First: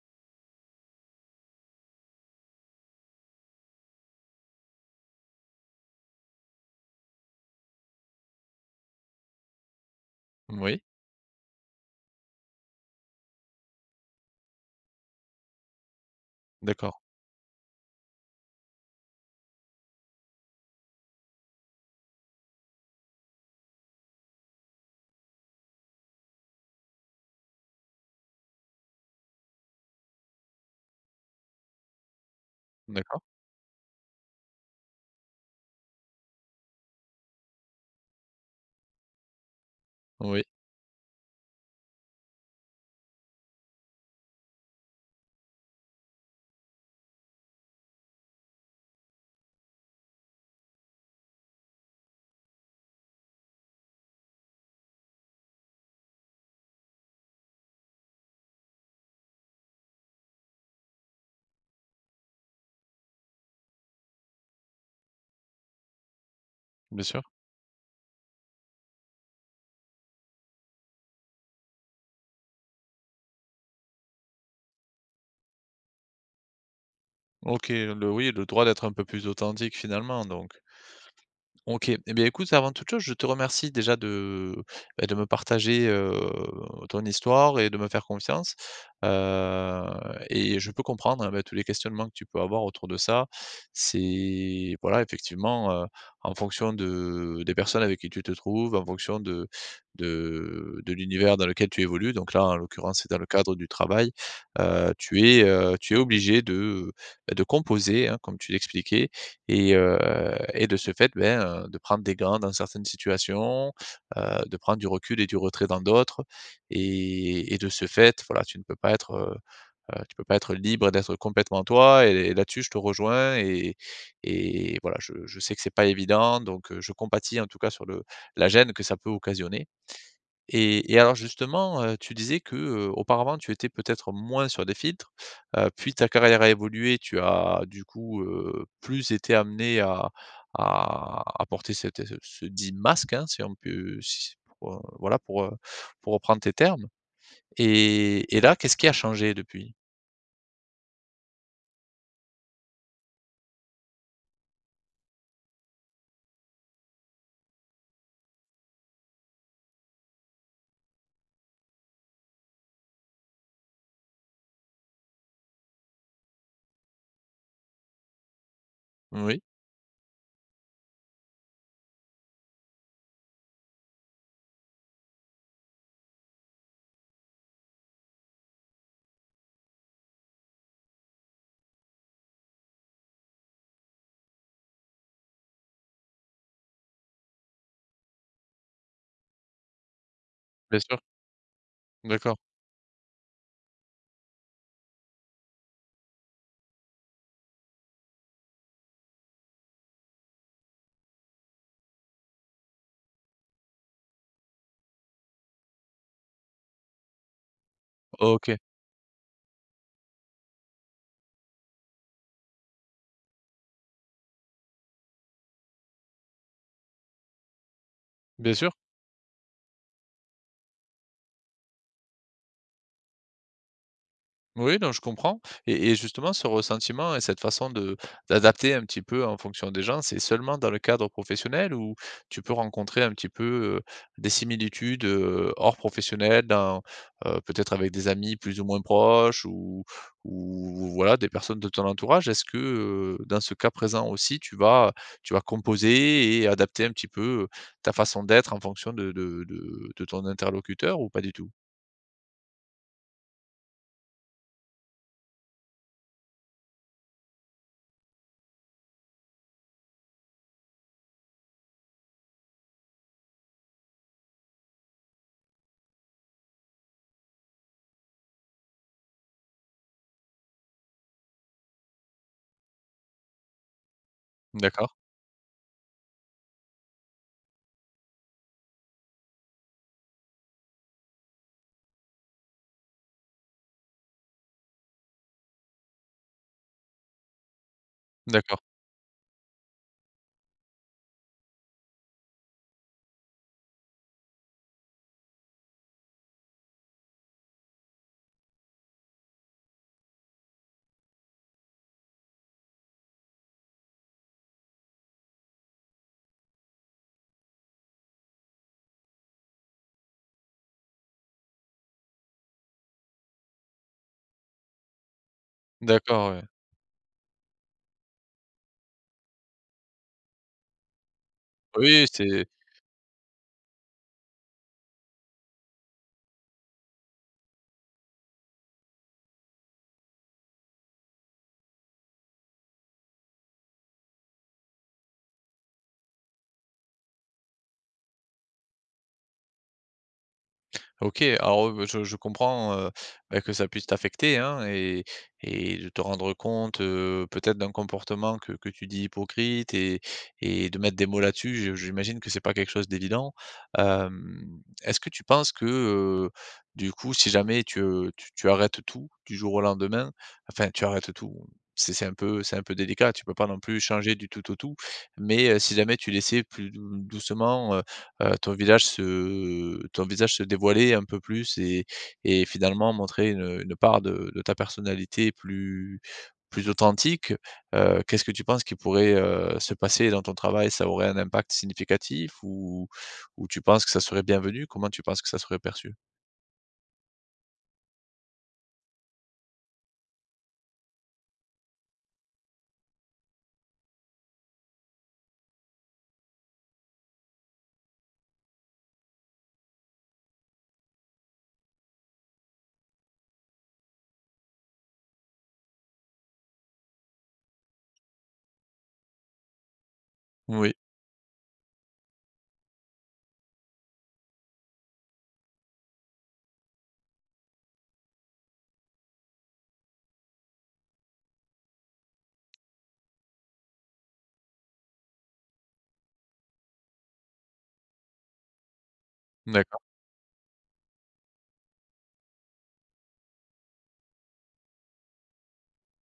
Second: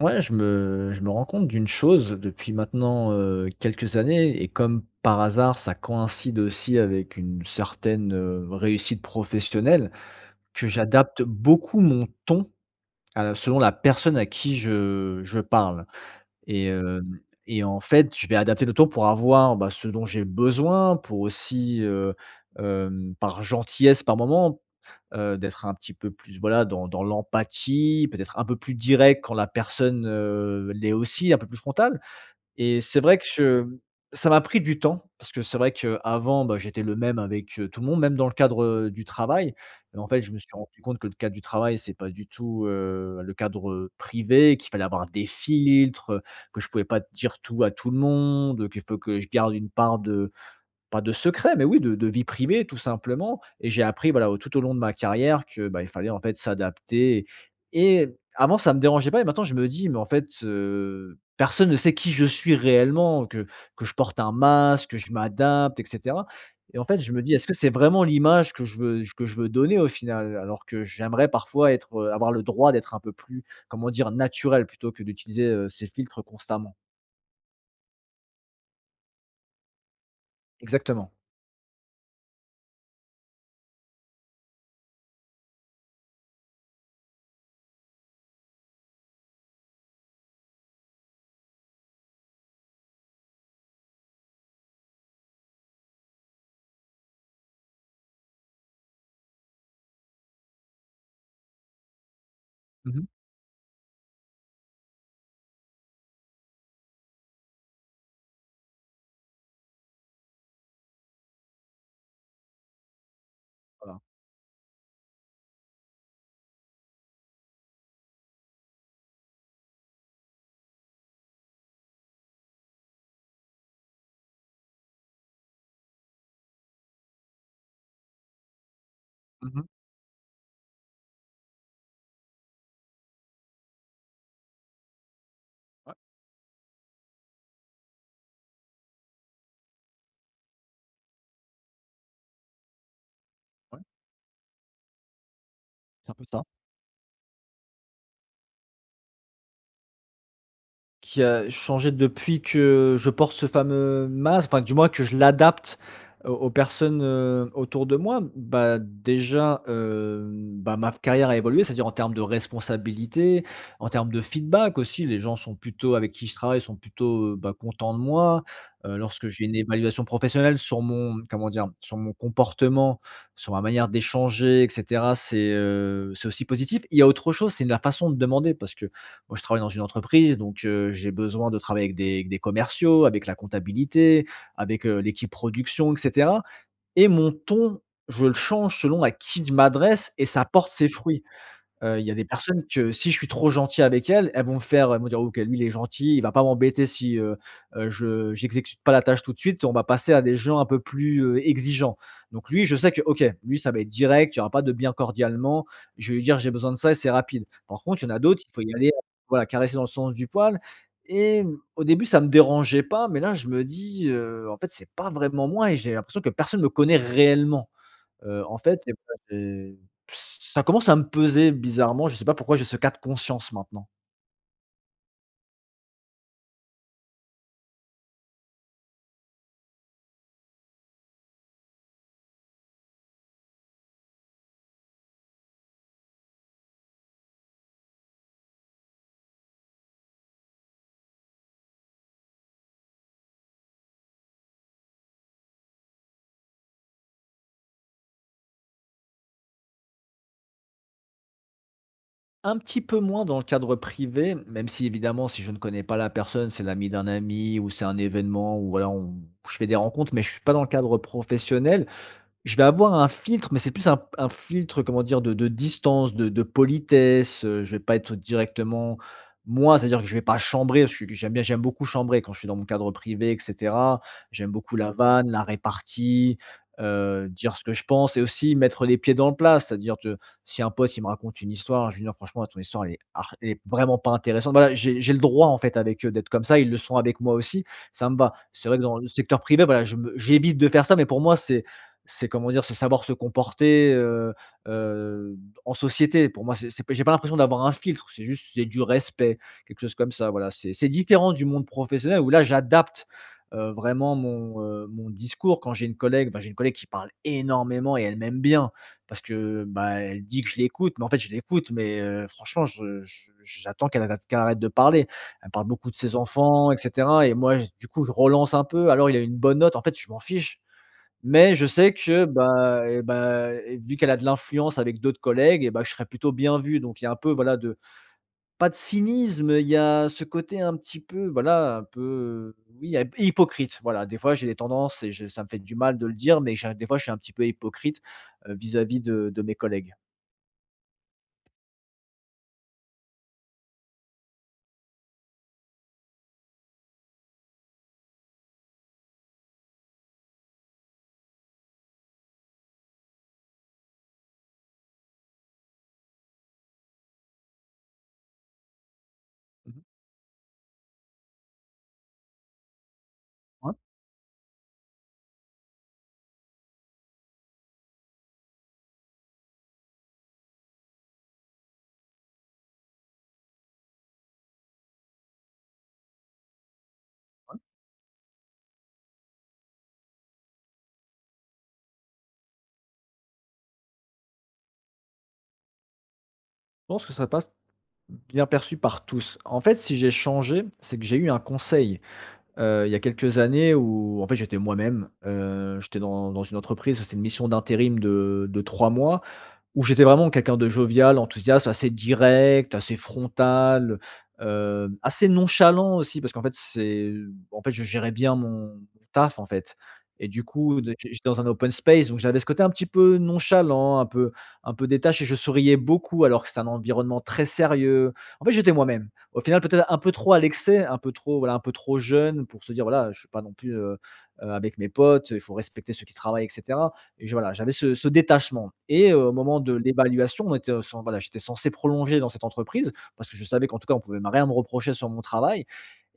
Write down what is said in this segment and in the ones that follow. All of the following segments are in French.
Ouais, je me rends compte d'une chose depuis maintenant, quelques années et comme par hasard, ça coïncide aussi avec une certaine, réussite professionnelle, que Oui, j'adapte beaucoup mon ton à la selon la personne à qui je parle et d'accord, hem et en fait, je vais adapter le ton pour avoir, bah, ce dont j'ai besoin, pour aussi, par gentillesse par moment d'être un petit peu plus, voilà, dans l'empathie, peut-être un peu plus direct quand la personne, l'est aussi, un peu plus frontale et c'est vrai d'accord, que je ça m'a pris du temps parce que c'est vrai qu'avant, bah, j'étais le même avec, tout le monde, même dans le cadre, du travail et en fait, je me oui, suis rendu compte que le cadre du travail, c'est pas du tout, le cadre, privé, qu'il fallait avoir des filtres, que je pouvais pas dire tout à tout le monde, qu'il faut que je garde une part de pas de secret, mais oui, de vie privée tout simplement et j'ai appris voilà, au tout au long de ma carrière que, bah, il fallait en fait s'adapter et avant ça me dérangeait pas et maintenant je me dis: «Mais en fait, personne ne sait qui je suis réellement, que je porte un masque, que je m'adapte et cetera.» Et en fait bien je me sûr. dis: «Est-ce que c'est vraiment l'image que je veux donner au final?» Alors que j'aimerais parfois être, avoir le droit d'être un peu plus, comment dire? Naturel plutôt que d'utiliser, ces filtres constamment. OK, le oui, le droit d'être un peu plus authentique finalement donc, Exactement. OK. Eh bien, écoute, avant toute chose, je te remercie déjà de, bah, de me partager, ton histoire et de me faire confiance, heu et je peux comprendre, hein, bah, tous les questionnements que tu peux avoir autour de ça. C'est voilà, effectivement, en fonction de des personnes avec qui tu te trouves, en fonction de l'univers dans lequel tu évolues, donc là, en l'occurrence, Mmh. c'est dans le cadre du travail, tu es obligé de, bah, de composer, hein, comme tu l'expliquais. Et et de ce fait, ben, de prendre des gants dans certaines situations, Voilà. De prendre du recul et du retrait dans d'autres et de ce fait, voilà, tu ne peux pas être, tu peux pas être libre d'être complètement toi et là-dessus, je te rejoins et voilà, je sais que c'est pas évident donc je compatis en tout cas sur le la gêne que ça peut Mmh. occasionner. Et alors justement, tu disais que, auparavant tu étais peut-être moins sur des filtres, Ouais, puis ta carrière a évolué, tu as du coup, plus été amené à porter cet ce ce dit masque, hein, si on ouais, peut si pour, voilà c'est un pour peu reprendre ça. tes termes et là, qu'est-ce qui a changé depuis? Qui a changé depuis que je porte ce fameux masque, enfin, du moins que je l'adapte aux personnes, autour de moi. Bah, déjà, bah, ma carrière a évolué, c'est-à-dire en termes de responsabilité, en termes de feedback aussi. Les gens sont plutôt avec qui je travaille sont plutôt, bah, contents de moi. Lorsque Oui, j'ai une évaluation professionnelle sur mon comment dire? Sur mon comportement, sur ma manière d'échanger et cetera, c'est aussi positif. Il y a autre chose, c'est la façon de demander parce que moi, je travaille dans une entreprise, donc j'ai besoin de travailler avec des commerciaux, avec la comptabilité, avec, l'équipe production et cetera et mon ton, je le change selon à qui je m'adresse et ça porte bien ses sûr, fruits. Il y a des d'accord. personnes que si je suis trop gentil avec elles, elles vont me faire elles vont dire: «OK, lui il est gentil, il va pas m'embêter si, je j'exécute pas la tâche tout de suite.» On va passer à des gens un peu plus, exigeants. Donc lui, je sais que, OK, lui ça va être direct, il y aura pas de bien cordialement. Je vais lui dire: «J'ai besoin de ça» et c'est rapide. Par contre, il y en a d'autres, il OK, faut y aller, voilà, caresser dans le sens du poil et mmh, au début ça me dérangeait pas, mais là je me dis, «En fait, c'est pas vraiment moi» et j'ai l'impression que personne me connaît réellement. Bien En sûr. fait, et bah, c'est ça commence à me peser bizarrement, je ne sais pas pourquoi j'ai ce cas de conscience maintenant. Oui, non, je comprends et justement ce ressentiment et cette façon de d'adapter un petit peu en fonction des gens, c'est seulement dans le cadre professionnel ou tu peux rencontrer un petit peu, des similitudes, hors professionnel dans, peut-être avec des amis plus ou moins proches ou voilà des personnes de ton entourage? Est-ce que, dans ce cas présent aussi tu vas composer et adapter un petit peu, ta façon d'être en fonction de ton interlocuteur ou pas du tout? Un petit peu moins dans le cadre privé, même si évidemment, si je ne connais pas la personne, c'est l'ami d'un ami ou c'est un événement ou voilà, on je fais des rencontres, mais je suis pas dans le cadre professionnel. Je vais avoir un filtre, mais c'est plus un filtre, comment dire, de distance, de politesse, je vais pas être directement moi, c'est-à-dire que je vais pas chambrer, je suis j'aime bien j'aime beaucoup chambrer quand je suis dans mon cadre privé et cetera. J'aime beaucoup D'accord, la Mmh. vanne, la répartie, dire ce que je pense et aussi mettre les pieds dans le plat. C'est-à-dire que si un pote, il me raconte une histoire, je lui dis: franchement, ton histoire, elle est vraiment pas intéressante.» Voilà, j'ai le droit, en fait, avec eux d'être comme ça, ils le sont avec moi aussi, ça me va. d'accord, C'est vrai que dans le secteur privé, voilà, je me j'évite de faire ça, mais pour moi, c'est comment dire? C'est savoir se comporter, heu, en société. Pour moi, c'est pas j'ai pas l'impression d'avoir un filtre, c'est du respect, quelque chose comme ça, voilà. C'est différent du monde professionnel où là, j'adapte, vraiment mon, mon discours. Quand j'ai une collègue bah, j'ai une collègue qui parle énormément et elle m'aime bien parce que, bah, elle dit que je l'écoute, mais en fait, je l'écoute, mais franchement, je j'attends qu'elle arrête de parler. Elle parle beaucoup de ses d'accord, ouais. enfants et cetera et moi, j du coup, je relance un peu: «Alors, il a une bonne note?» En fait, je m'en fiche. Mais je sais Oui, que, c'est bah, et vu qu'elle a de l'influence avec d'autres collègues et bah, je serais plutôt bien vu. Donc il y a un peu voilà de pas de cynisme, il y a ce côté un petit peu voilà, un peu, oui, hypocrite. Voilà, des fois j'ai des tendances et je ça me fait du mal de le dire, mais j'ai des fois je suis un petit peu hypocrite, vis-à-vis de mes collègues. OK. Alors, je comprends, bah, que ça puisse t'affecter, hein et de te rendre compte, peut-être d'un comportement que tu dis hypocrite et de mettre des mots là-dessus, je j'imagine que c'est pas quelque chose d'évident. Est-ce que tu penses que, du coup, si jamais tu, tu arrêtes tout du jour au Mmh. lendemain, enfin, tu arrêtes tout, c'est un peu c'est un peu délicat, tu peux pas non Ouais, plus changer du tout au tout, mais si jamais tu laissais plus doucement, ton visage se dévoiler un peu plus et finalement montrer une part de ta personnalité plus plus authentique, qu'est-ce que tu penses qui pourrait, se passer dans ton travail? Ça aurait un impact significatif ou tu penses que ça serait bienvenu? Comment tu penses que ça serait perçu? je pense que ça passe. Bien perçu par tous. En fait, si j'ai changé, c'est que j'ai eu un conseil, il y a quelques années où en fait, j'étais moi-même, j'étais dans une entreprise, c'était une mission d'intérim de 3 mois où j'étais vraiment quelqu'un de jovial, enthousiaste, assez direct, assez frontal, assez nonchalant aussi parce qu'en fait c'est en fait je gérais bien mon taf en fait et du Oui, coup de j'étais dans un open space donc j'avais ce côté un petit peu nonchalant, un peu détaché, je souriais beaucoup alors que c'est un environnement très sérieux. En fait, j'étais moi-même. Au final peut-être un peu trop à l'excès, un peu trop voilà, un peu trop jeune pour se dire voilà, je suis pas non plus, avec mes potes, il faut respecter ceux qui travaillent etc. Et je voilà, j'avais ce détachement et au moment de d'accord. l'évaluation, on était, voilà, j'étais censé prolonger dans cette entreprise parce que je savais qu'en tout cas, on pouvait me rien me reprocher sur mon travail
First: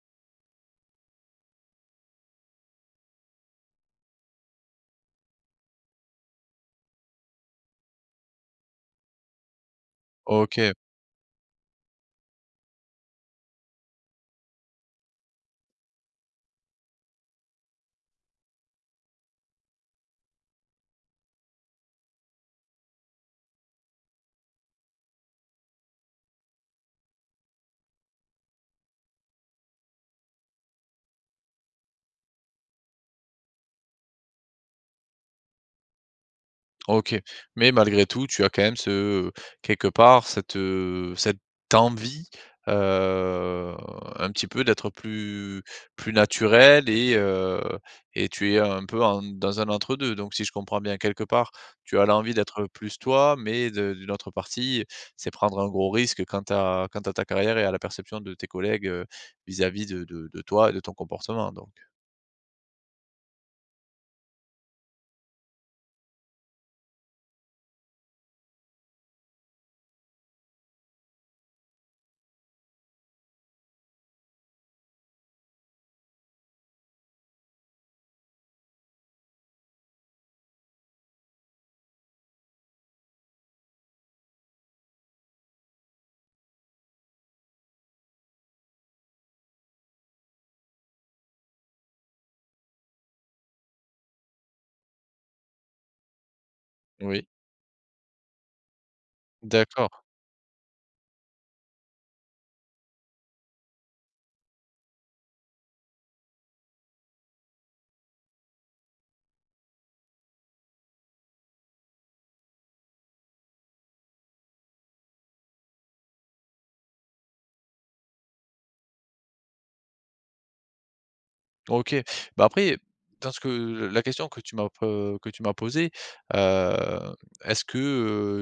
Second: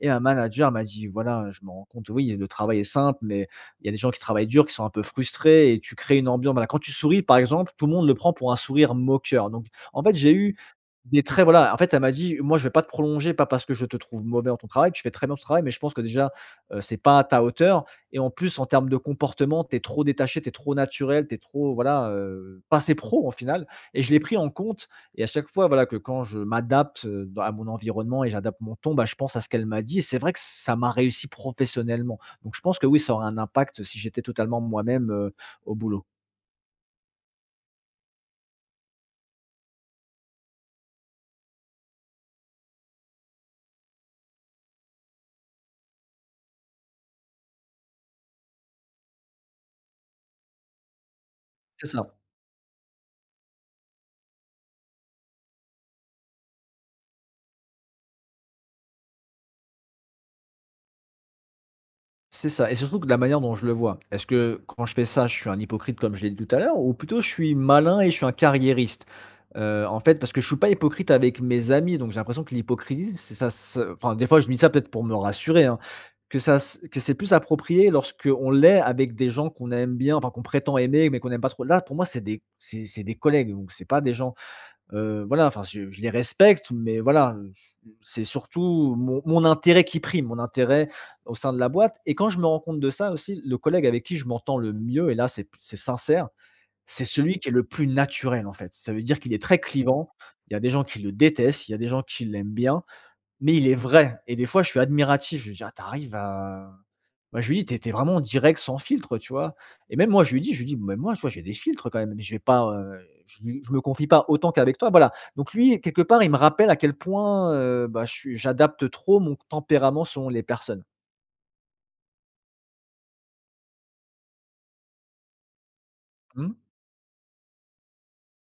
et un manager m'a dit: «Voilà, je me rends compte, oui, le travail est simple, mais il y a des gens qui travaillent dur, qui sont un peu frustrés et tu crées une ambiance.» Voilà, quand tu souris, par exemple, tout le monde le prend pour un sourire moqueur. Donc en fait, j'ai eu OK. des traits voilà, en fait, elle m'a dit: «Moi, je vais pas te prolonger, pas parce que je te trouve mauvais dans ton travail, tu fais très bien ton travail, mais je pense que déjà, c'est pas à ta hauteur» et en plus, en termes de comportement, t'es trop détaché, t'es trop naturel, t'es trop, voilà, pas assez pro en final et je l'ai pris en compte et à chaque fois, voilà, que quand je m'adapte, dans à mon environnement et j'adapte mon ton, bah, je pense à ce qu'elle m'a dit et c'est vrai que ça m'a réussi professionnellement. Donc je pense que oui, ça aurait un impact si j'étais totalement moi-même, au boulot. OK, mais malgré tout, tu as quand même ce, quelque part cette, cette envie, heu, un petit peu d'être plus plus naturel et et tu es un peu en dans un entre 2. Donc si je comprends bien, quelque part, C'est tu as ça. l'envie d'être plus toi, mais de d'une autre partie, c'est prendre un gros risque quant à ta carrière et à la perception de tes collègues, vis-à-vis de toi et de ton comportement donc. C'est ça et surtout que de la manière dont je le vois. Est-ce que quand je fais ça, je suis un hypocrite comme je l'ai dit tout à l'heure ou plutôt je suis malin et je suis un carriériste? En fait, parce que je suis pas hypocrite avec mes amis, donc j'ai l'impression que l'hypocrisie, c'est ça se enfin, des fois, je dis ça peut-être pour me rassurer, hein, que ça s que c'est plus approprié lorsqu'on l'est avec des gens qu'on aime bien, enfin qu'on prétend aimer, mais qu'on aime pas trop. Là, pour moi, c'est des collègues, donc c'est pas des gens. Voilà, enfin, je les respecte, mais voilà, c'est surtout mon intérêt qui prime, mon intérêt au sein de la boîte et quand je me rends compte de ça aussi, le collègue avec qui je m'entends le mieux et là c'est sincère, c'est Oui, celui qui est le plus naturel, en fait. Ça veut dire qu'il est très d'accord. clivant, il y a des gens qui le détestent, il y a des gens qui l'aiment bien mais il est vrai et des fois je suis admiratif, je lui dis: «Ah t'arrives à» bah, je lui dis: t'es es vraiment direct sans filtre», tu vois? Et même moi je lui dis: «Mais moi tu vois j'ai des filtres quand même, mais je vais pas, je me confie pas autant qu'avec toi», voilà. Donc lui quelque part il me rappelle à quel point, bah, je suis j'adapte trop mon tempérament selon les personnes. OK. Bah, après, dans ce que la question que tu m'as pe que tu m'as posée, Mmh, heu, est-ce que,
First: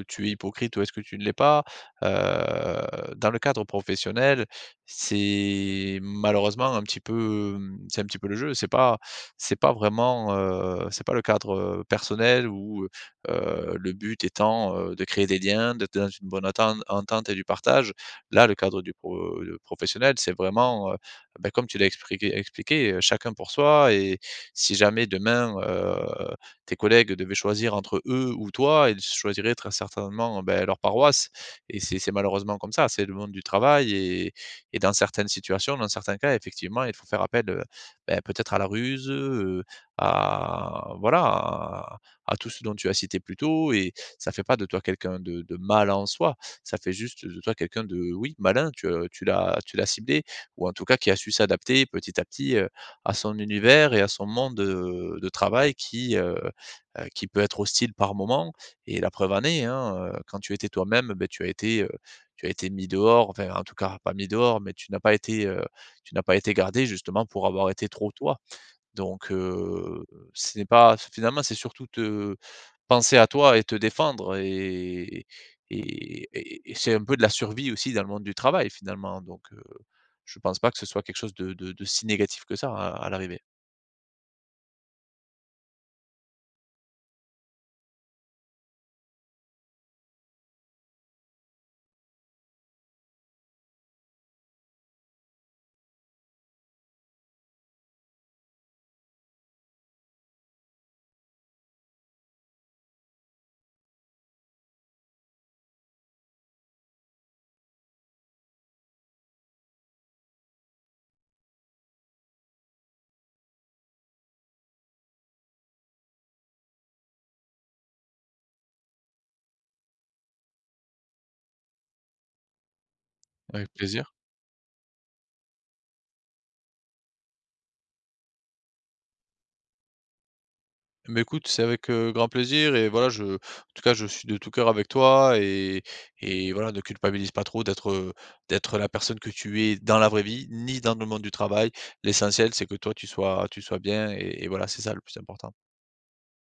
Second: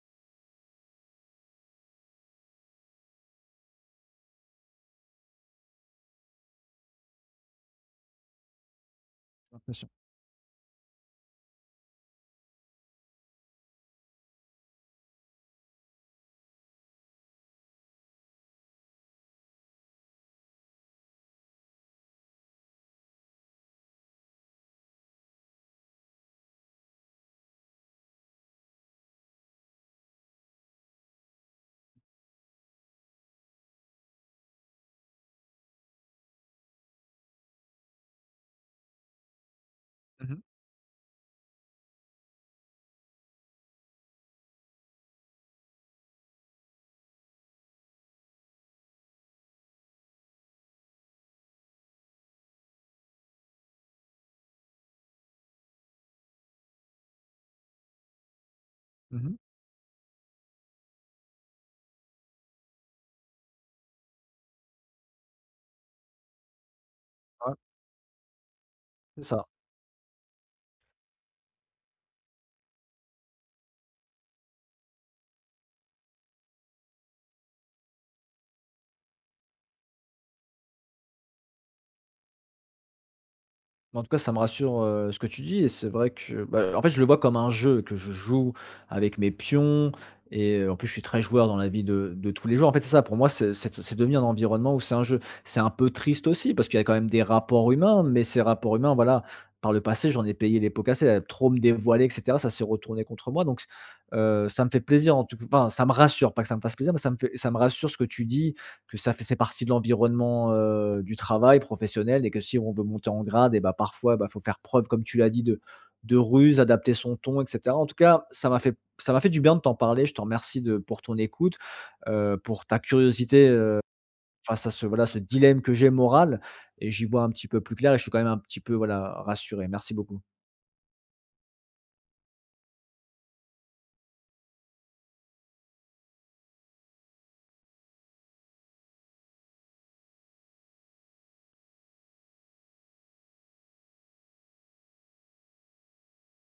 tu es hypocrite ou est-ce que tu ne l'es pas? Dans le cadre professionnel, c'est malheureusement un petit peu, mmh, c'est un petit peu le jeu. C'est pas impression. vraiment, c'est pas le cadre, personnel où, le but étant, de créer des liens, d'être dans une bonne entente et du partage. Là, le cadre du pro professionnel, c'est vraiment, bah, comme tu l'as expliqué, chacun pour soi et si jamais demain, tes collègues devaient choisir entre eux ou toi, ils choisiraient très certainement, bah, leur paroisse et c'est malheureusement comme ça. C'est le monde du travail et dans certaines situations, dans certains cas, effectivement, il faut faire appel, bah, peut-être à la ruse, Mmh mh. à voilà, à tout ce dont tu as cité plus tôt et ça fait pas de toi quelqu'un de mal en soi. Ça fait juste de toi quelqu'un de, oui, malin, tu, tu l'as ciblé ou en tout cas qui a su s'adapter petit à petit, à son univers et à son monde, de travail qui peut être hostile par moment et la preuve Mmh. en est, hein, quand tu étais toi-même, beh, tu as été mis dehors, enfin en tout cas pas mis dehors, mais tu n'as pas été, tu n'as pas été gardé justement pour Ouais, avoir été trop toi. c'est Donc, ça. Ce n'est pas finalement, c'est surtout te penser à toi et te défendre et et c'est un peu de la survie aussi dans le monde du travail finalement, donc, je pense pas que ce soit quelque chose de si négatif que ça à l'arrivée. En tout cas, ça me rassure, ce que tu dis et c'est vrai que, bah, en fait, je le vois comme un jeu que je joue avec mes pions et en plus, je suis très joueur dans la vie de tous les jours. En fait, c'est ça, pour moi, c'est devenu un environnement où c'est un jeu. C'est un peu triste aussi parce qu'il y a quand même des rapports humains, mais ces rapports humains, voilà, par le passé, j'en ai payé les pots cassés à trop me dévoiler et cetera, ça s'est retourné contre moi donc ça me fait plaisir en tout cas, enfin, ça me rassure, pas que ça me fasse plaisir, mais ça me rassure ce que tu dis que ça fait c'est partie de l'environnement, du travail professionnel et que si on veut monter en grade et bah, parfois, bah, faut faire preuve, comme tu l'as dit, de ruse, adapter son ton et cetera. En tout cas, ça m'a fait du bien de t'en parler. Je te remercie de pour ton écoute, pour ta curiosité, Avec plaisir. face à ce, voilà, ce dilemme que j'ai moral et j'y vois un petit peu plus clair et je suis quand même un petit peu, voilà, rassuré. Merci beaucoup. Mais écoute, c'est avec, grand plaisir et voilà, je en tout cas, je suis de tout cœur avec toi et voilà, ne culpabilise pas trop d'être, d'être la personne que tu es dans la vraie vie, ni dans le monde du travail. L'essentiel, c'est que toi, tu sois bien et voilà, c'est ça le plus important.